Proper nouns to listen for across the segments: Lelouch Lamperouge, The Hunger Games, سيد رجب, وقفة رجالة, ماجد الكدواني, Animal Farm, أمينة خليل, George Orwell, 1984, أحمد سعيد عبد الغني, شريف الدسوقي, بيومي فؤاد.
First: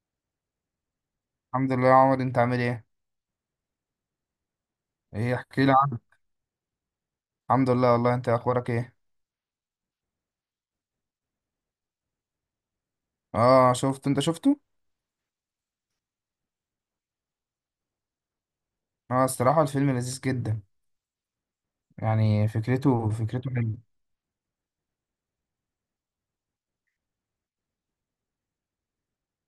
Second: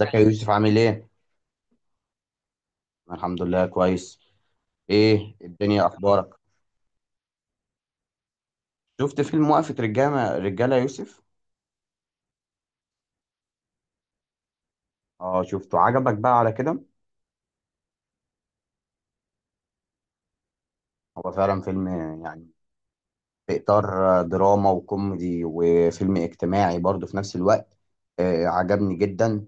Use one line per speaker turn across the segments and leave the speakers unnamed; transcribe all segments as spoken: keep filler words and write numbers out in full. ازيك يا يوسف عامل ايه؟
الحمد لله يا عمر، انت عامل ايه؟
أنا الحمد لله كويس.
ايه
ايه
احكي لي
الدنيا
عنه.
اخبارك؟
الحمد لله والله، انت اخبارك ايه؟
شفت فيلم وقفة رجالة رجالة يا يوسف؟
اه شفت، انت شفته.
اه شفته عجبك بقى على كده؟
اه الصراحه الفيلم لذيذ جدا.
هو فعلا فيلم. يعني
يعني فكرته فكرته
في
حلوه.
اطار دراما وكوميدي وفيلم اجتماعي برضه في نفس الوقت. آه عجبني جدا.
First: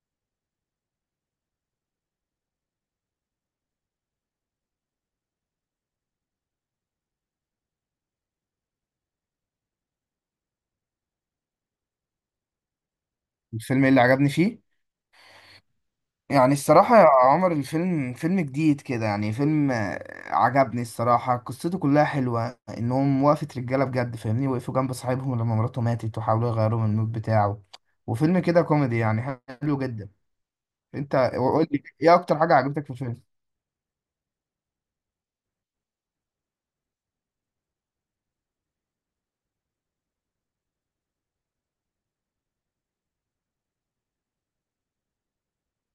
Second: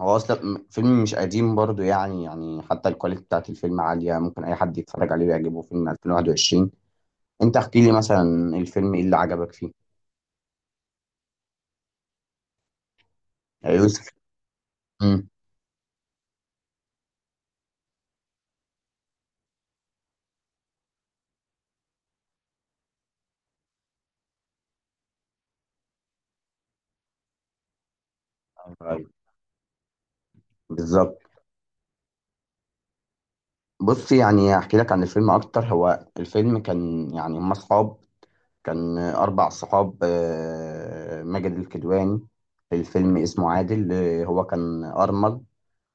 هو اصلا م- فيلم مش قديم برضه، يعني يعني حتى الكواليتي بتاعت الفيلم عالية، ممكن اي حد يتفرج عليه ويعجبه. فيلم ألفين وواحد وعشرين. انت احكي لي مثلا الفيلم ايه اللي عجبك فيه يا
الفيلم ايه اللي
يوسف؟
عجبني فيه؟
امم
يعني الصراحه يا عمر، الفيلم فيلم جديد كده، يعني فيلم آه، عجبني الصراحه. قصته كلها حلوه، انهم وقفه رجاله بجد، فاهمني؟ وقفوا جنب صاحبهم لما مراته ماتت وحاولوا يغيروا من المود بتاعه. وفيلم كده
أيوة،
كوميدي،
أيوة،
يعني حلو جدا. انت
بالظبط.
قول لي ايه اكتر حاجه عجبتك في الفيلم.
بص، يعني احكي لك عن الفيلم اكتر. هو الفيلم كان، يعني، هم اصحاب. كان اربع صحاب، آه، ماجد الكدواني في الفيلم اسمه عادل، آه، هو كان ارمل.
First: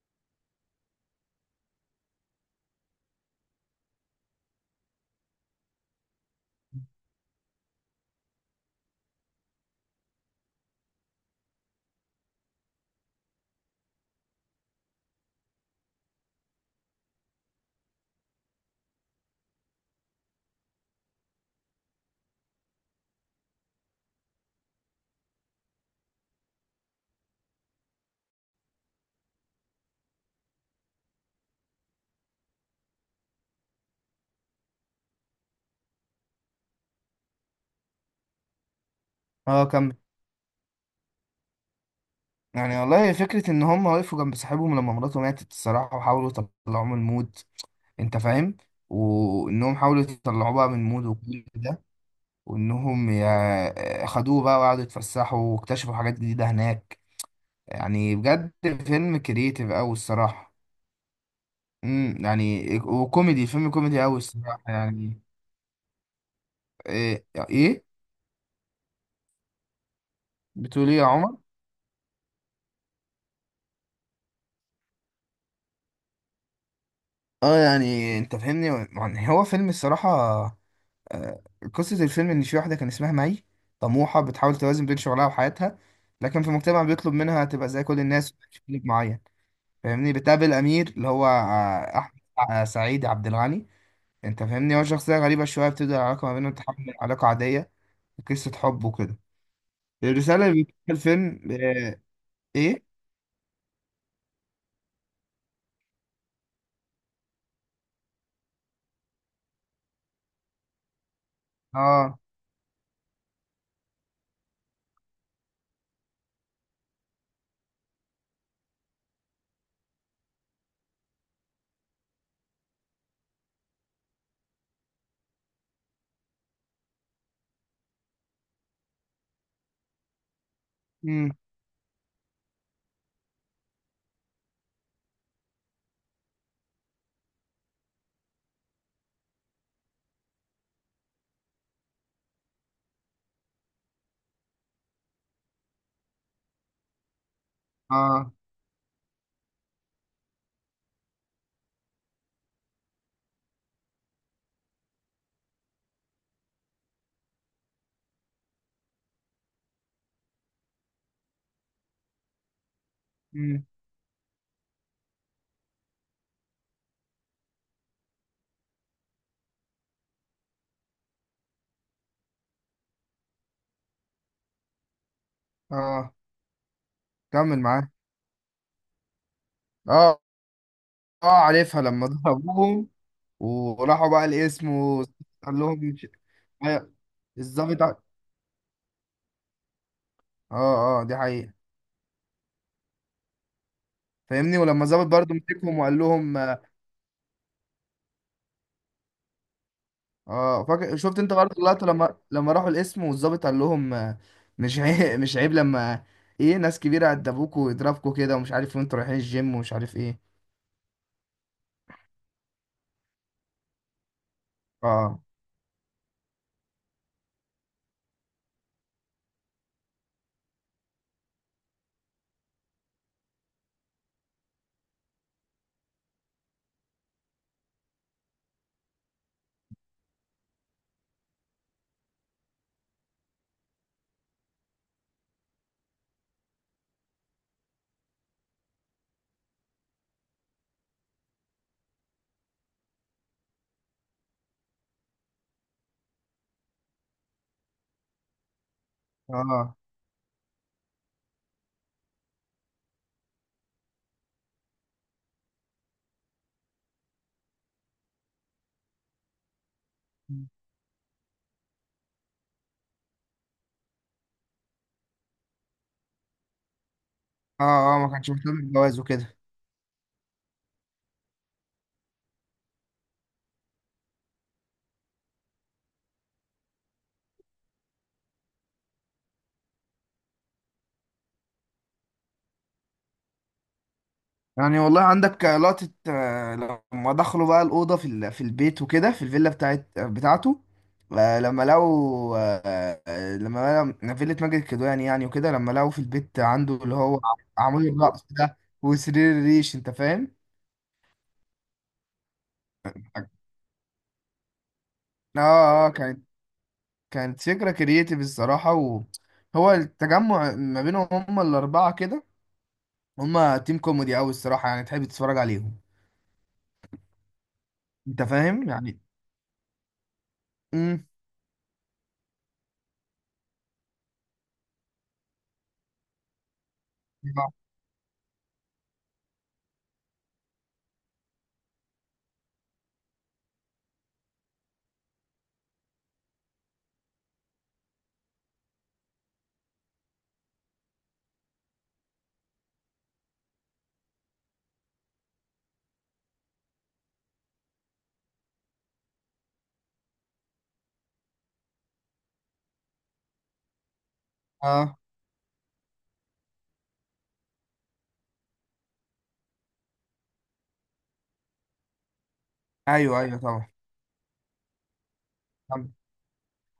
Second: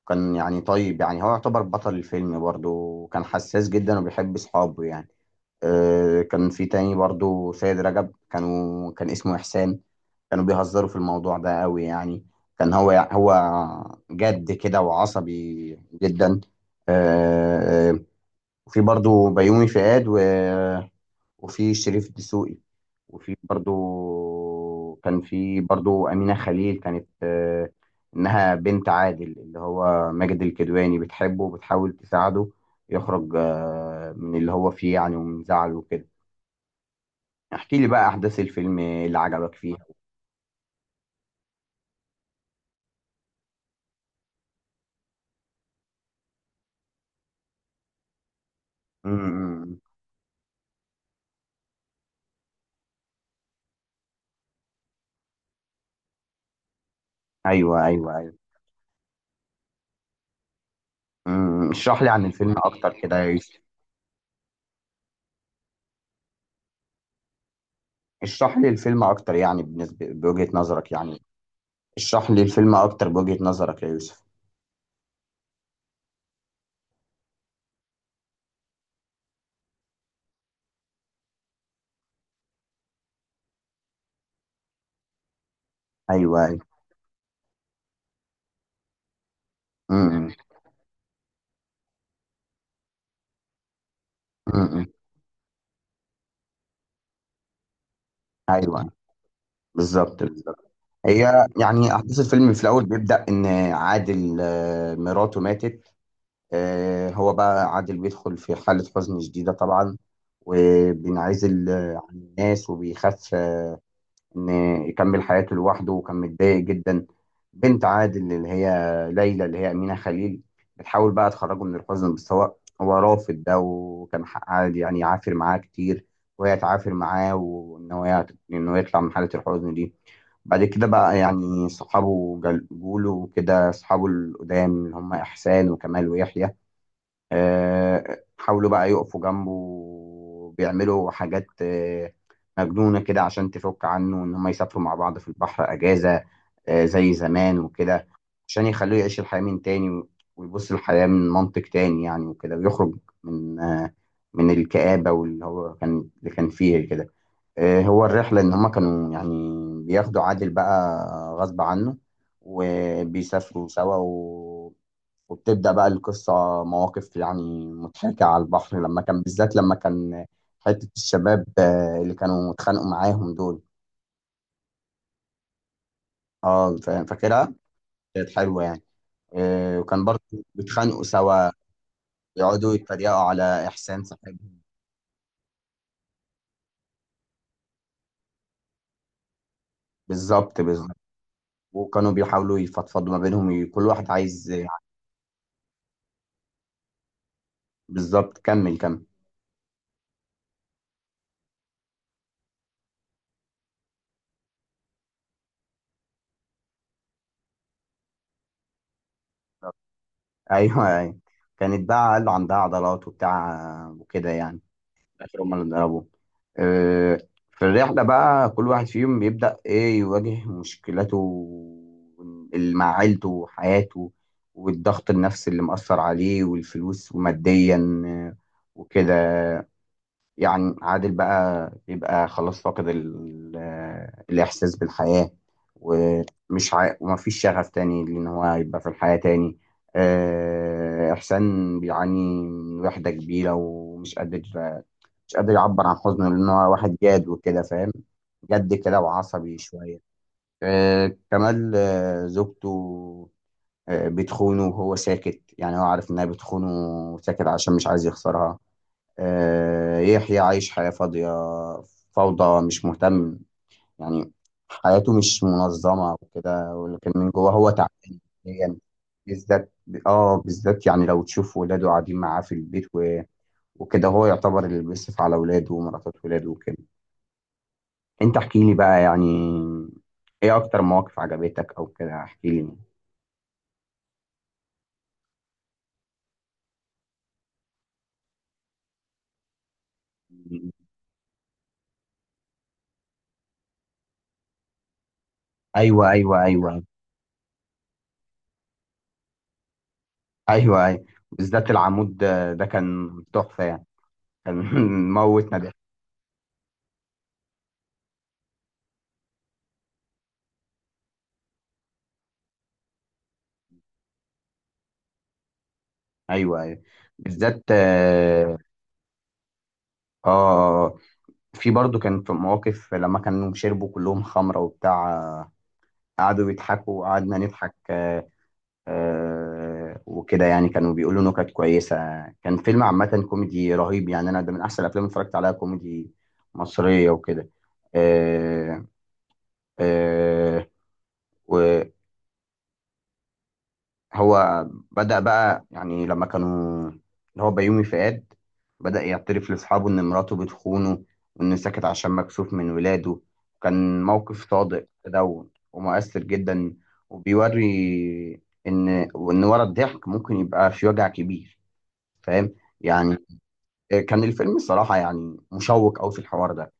كان، يعني، طيب، يعني هو يعتبر بطل الفيلم برضه، وكان حساس جدا وبيحب اصحابه يعني. آه، كان في تاني برضه سيد رجب، كانوا كان اسمه احسان. كانوا بيهزروا في الموضوع ده قوي يعني. كان هو هو جد كده وعصبي جدا. آه، آه، وفي برضو بيومي فؤاد و... وفي شريف الدسوقي. وفي برضو، كان في برضو أمينة خليل، كانت آه، إنها بنت عادل اللي هو ماجد الكدواني، بتحبه وبتحاول تساعده يخرج، آه، من اللي هو فيه يعني، ومن زعله وكده. احكي لي بقى أحداث الفيلم اللي عجبك
اه
فيه.
كمل. يعني والله فكرة إن هم وقفوا جنب صاحبهم لما مراته ماتت الصراحة، وحاولوا يطلعوه من المود. أنت فاهم؟ وإنهم
امم
حاولوا يطلعوه بقى من المود وكل ده، وإنهم يا- خدوه بقى وقعدوا يتفسحوا واكتشفوا حاجات جديدة هناك.
ايوه ايوه
يعني
ايوه.
بجد فيلم كريتيف أوي الصراحة.
امم اشرح لي عن
امم
الفيلم
يعني
اكتر كده يا
وكوميدي،
يوسف.
فيلم كوميدي أوي الصراحة يعني. إيه إيه؟
اشرح لي الفيلم اكتر، يعني بالنسبه بوجهه
بتقول
نظرك
إيه يا
يعني.
عمر؟
اشرح لي الفيلم اكتر بوجهه نظرك يا يوسف.
اه يعني انت فاهمني. يعني هو فيلم الصراحة، آه، قصة الفيلم إن في واحدة كان اسمها مي، طموحة بتحاول توازن بين شغلها وحياتها، لكن
ايوه
في
ايوه.
مجتمع بيطلب منها تبقى زي كل الناس وتعيش في بيت معين.
امم
فاهمني؟
امم.
بتقابل أمير اللي هو آه، أحمد آه، سعيد عبد الغني. أنت
إمم،
فاهمني؟ هو
إمم.
شخصية غريبة شوية، بتبدأ العلاقة ما بينهم تحول لعلاقة عادية، قصة حب
ايوه،
وكده.
بالظبط
الرسالة اللي
بالظبط.
بتقولها الفيلم
هي، يعني،
آه،
احداث الفيلم في الاول
إيه؟
بيبدا ان عادل، آه، مراته ماتت. آه، هو بقى عادل بيدخل في حاله حزن شديده طبعا، وبينعزل، آه، عن
آه.
الناس، وبيخاف ان يكمل حياته لوحده، وكان متضايق جدا. بنت عادل اللي هي ليلى، اللي هي أمينة خليل، بتحاول بقى تخرجه من الحزن، بس هو هو رافض ده. وكان حق عادل يعني يعافر معاه كتير، وهي تعافر معاه، وإن هو يعت- إنه يطلع من حالة الحزن دي. بعد كده بقى
مم.
يعني صحابه جل- جوله وكده. صحابه القدام اللي هم إحسان وكمال ويحيى، آه، حاولوا بقى يقفوا جنبه، بيعملوا حاجات، آه، مجنونة كده عشان تفك عنه. إن هم يسافروا مع بعض في البحر أجازة، آه، زي زمان وكده،
آه.
عشان يخلوه يعيش الحياة من تاني، ويبص الحياة من منطق تاني يعني، وكده، ويخرج من، آه، من الكآبة واللي هو كان اللي كان فيه كده. آه، هو الرحلة إن هما كانوا، يعني، بياخدوا عادل بقى غصب عنه،
مم.
وبيسافروا سوا و... وبتبدأ بقى القصة. مواقف يعني مضحكة على البحر، لما كان بالذات لما كان حتة الشباب، آه، اللي كانوا اتخانقوا معاهم دول،
آه
اه فا- فاكرها.
كمل معاه.
كانت حلوة يعني. آه، وكان برضه
آه
بيتخانقوا
اه
سوا،
عارفها لما
يقعدوا
ضربوهم.
يتريقوا على إحسان
وراحوا بقى
صاحبهم.
الاسم وقال لهم مش- أيوة، الظابط ع-
بالظبط بالظبط.
اه اه دي حقيقة.
وكانوا بيحاولوا يفضفضوا ما بينهم، كل واحد عايز.
فاهمني ولما الظابط برضه مسكهم وقال لهم.
بالظبط، كمل كمل.
اه فاكر شفت انت برضه اللقطة لما لما راحوا القسم والظابط قال لهم آه، مش عيب مش عيب لما ايه. ناس كبيرة عدبوكوا ويضربكوا كده ومش عارف إيه، وانتوا رايحين الجيم ومش عارف ايه.
ايوه ايوه. كانت بقى قالوا عندها عضلات وبتاع، آه، وكده يعني.
اه
في الاخر هم اللي ضربوه. آه، في الرحله بقى كل واحد فيهم يبدا ايه يواجه مشكلاته اللي مع عيلته وحياته، والضغط النفسي اللي مأثر عليه، والفلوس وماديا، آه، وكده يعني. عادل بقى بيبقى خلاص فاقد ال- الإحساس بالحياة، ومش عا... ومفيش شغف تاني لأن هو يبقى في الحياة تاني. آه، إحسان بيعاني من وحدة كبيرة، ومش قادر مش قادر يعبر عن حزنه، لأن هو واحد جاد وكده، فاهم، جد كده وعصبي
اه
شوية. آه، كمال، آه، زوجته، آه، بتخونه وهو ساكت، يعني هو عارف إنها بتخونه وساكت عشان مش عايز يخسرها. آه، يحيى عايش حياة فاضية، فوضى، مش مهتم يعني، حياته مش منظمة وكده، ولكن من جواه
اه.
هو تعبان
اه ما كانش مهتم
نفسياً.
بالجواز وكده.
بالذات اه بالذات، يعني لو تشوف ولاده قاعدين معاه في البيت و... وكده، هو يعتبر اللي بيصرف على ولاده ومراتات ولاده وكده. انت احكي لي بقى، يعني، ايه اكتر مواقف عجبتك او كده، احكي لي.
يعني والله عندك لقطة آه، لما دخلوا بقى الأوضة في ال- في البيت وكده، في الفيلا بتاعت بتاعته. آه، لما لقوا آه، آه، لما لقوا فيلا ماجد الكدواني يعني، وكده لما لقوا في
ايوه
البيت
ايوه
عنده
ايوه.
اللي هو عمود الرأس ده وسرير الريش. أنت فاهم؟
ايوه ايوه. بالذات العمود ده ده كان تحفة يعني. كان
اه
موت ندى.
اه كانت، كانت فكرة كرييتيف الصراحة. وهو التجمع ما بينهم هما الأربعة كده، هما تيم كوميدي أوي الصراحة، يعني تحب تتفرج عليهم.
ايوه ايوه. بالذات
أنت
اه.
فاهم؟ يعني
آه، آه.
امم
في برضو كان في مواقف لما كانوا شربوا كلهم خمره وبتاع، آه، قعدوا يضحكوا وقعدنا
اه
نضحك. آه آه وكده يعني، كانوا بيقولوا نكت كويسه. كان فيلم عامه كوميدي رهيب يعني، انا ده من احسن الافلام اللي اتفرجت عليها كوميدي مصريه وكده. آه آه. هو بدأ بقى، يعني لما كانوا اللي هو بيومي فؤاد بدأ يعترف لأصحابه إن مراته بتخونه، وإنه سكت عشان مكسوف من ولاده. كان موقف صادق
آه،
كده و- ومؤثر جدا، وبيوري إن وإن ورا الضحك ممكن يبقى في وجع كبير. فاهم يعني.
ايوه ايوه طبعا.
كان الفيلم الصراحة يعني مشوق أوي في الحوار ده.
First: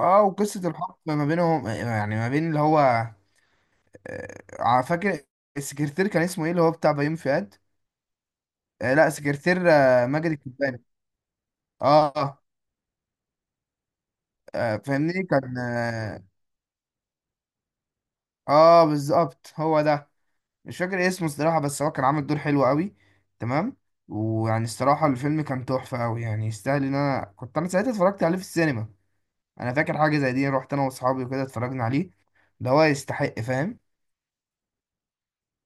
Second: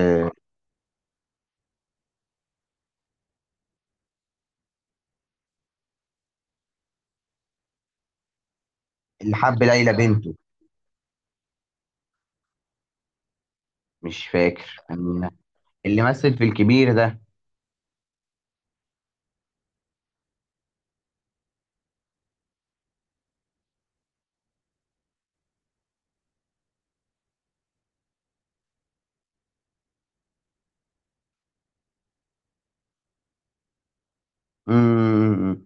اه وقصة الحب ما بينهم، يعني ما بين اللي هو آه، فاكر السكرتير كان اسمه ايه اللي هو بتاع بيومي فؤاد. آه لا
اللي حب
سكرتير
ليلى
آه، ماجد
بنته،
الكدواني. اه
مش
آه،
فاكر
فاهمني
يعني،
كان
اللي
اه
مثل في الكبير ده.
آه، بالظبط هو ده. مش فاكر اسمه الصراحة، بس هو كان عامل دور حلو قوي. تمام. ويعني الصراحة الفيلم كان تحفة قوي يعني، يستاهل ان انا كنت انا ساعتها اتفرجت عليه في السينما. انا فاكر حاجة زي دي، رحت انا واصحابي وكده اتفرجنا عليه. ده هو يستحق، فاهم؟
مم،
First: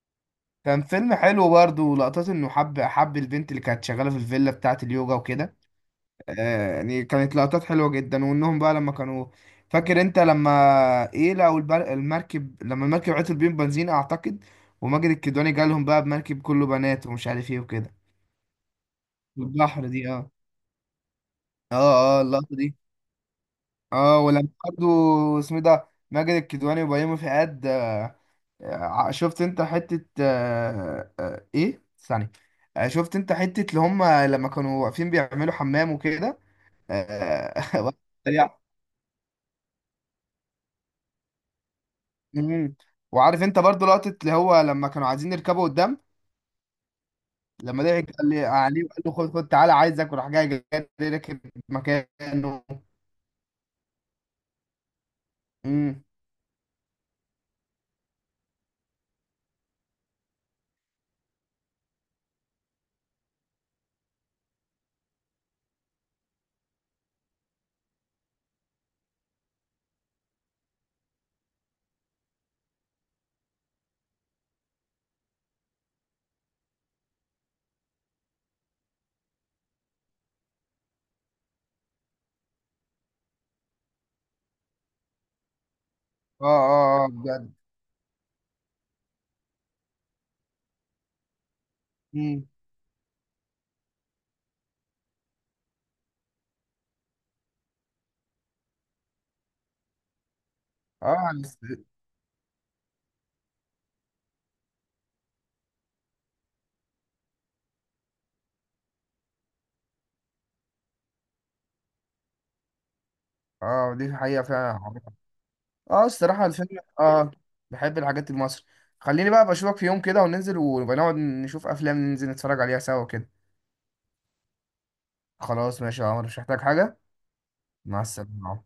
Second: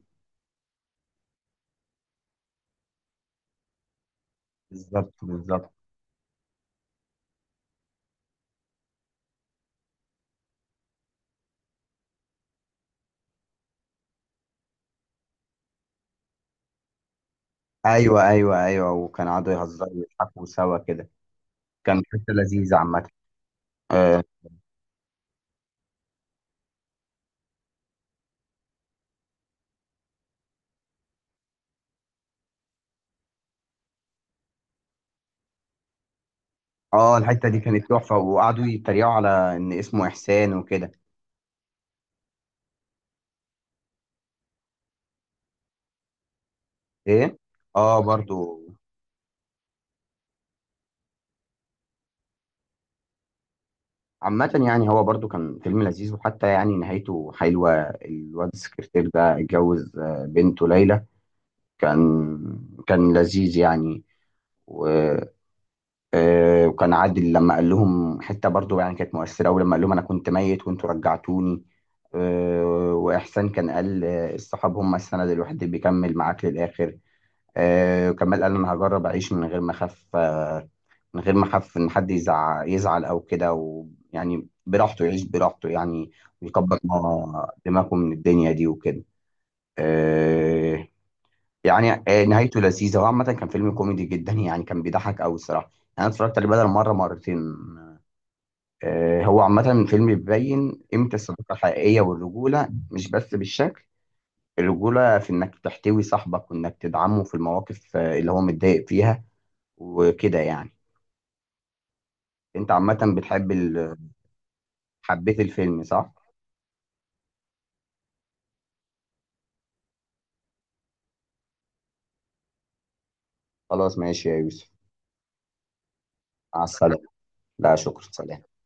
كان فيلم حلو برضه، ولقطات انه حب حب البنت اللي كانت شغاله في الفيلا بتاعه
بالظبط
اليوجا وكده.
بالظبط.
آه، يعني كانت لقطات حلوه جدا. وانهم بقى لما كانوا، فاكر انت لما ايه، لقوا البر- المركب لما المركب عطل بيهم بنزين اعتقد، وماجد الكدواني جالهم بقى بمركب كله بنات ومش عارف ايه وكده،
ايوه ايوه ايوه، وكان قعدوا
والبحر
يهزروا
دي اه.
ويضحكوا سوا كده. كان
اه اه
حته
اللقطه دي.
لذيذه عامه.
اه
اه.
ولما برضه اسمه إيه ده ماجد الكدواني وبيومي فؤاد آه، ع- شفت انت حتة آه، آه، ايه ثانية. آه، شفت انت حتة اللي هم لما كانوا واقفين بيعملوا حمام وكده
آه، الحته دي
آه،
كانت
واحد
تحفه،
سريع.
وقعدوا يتريقوا على ان اسمه احسان وكده.
مم. وعارف انت برضو لقطة اللي هو لما كانوا عايزين يركبوا قدام،
ايه.
لما
اه
ضحك قال لي
برضو.
عليه وقال له خد خد تعالى عايزك، وراح جاي، جاي راكب مكانه.
عامة يعني هو برضو كان فيلم
مم.
لذيذ، وحتى يعني نهايته حلوة. الواد السكرتير ده اتجوز، آه، بنته ليلى. كان كان لذيذ يعني. آه، وكان عادل لما قال لهم حته برضو يعني كانت مؤثره قوي، لما قال لهم انا كنت ميت وانتوا رجعتوني. آه، واحسان كان قال، آه، الصحاب هم السند الوحيد اللي بيكمل معاك للاخر. آه، وكمال قال انا هجرب اعيش من غير ما اخاف، آه، من غير ما اخاف ان حد يزعل يزعل او كده، ويعني براحته، يعيش براحته يعني،
اه
ويكبر
اه اه بجد.
ما دماغه من الدنيا دي وكده. آه، يعني، آه،
مم.
نهايته لذيذة، وعامة كان فيلم كوميدي جدا، يعني كان بيضحك أوي الصراحة. أنا اتفرجت عليه بدل مرة مرتين. آه، هو عامة فيلم بيبين قيمة
اه عن
الصداقة
الس-
الحقيقية والرجولة، مش بس بالشكل. الرجولة في إنك تحتوي صاحبك، وإنك تدعمه في المواقف، آه، اللي هو متضايق فيها وكده يعني. أنت عامة بتحب
اه
ال...
دي حقيقة فعلا.
حبيت الفيلم
اه
صح؟
الصراحة الفيلم اه بحب الحاجات المصري. خليني بقى بشوفك في يوم كده وننزل ونبقى نقعد نشوف افلام، ننزل نتفرج عليها سوا كده.
خلاص ماشي يا يوسف،
خلاص ماشي يا عمر، مش محتاج
مع
حاجة.
السلامة. لا
مع
شكرا، سلام.
السلامة.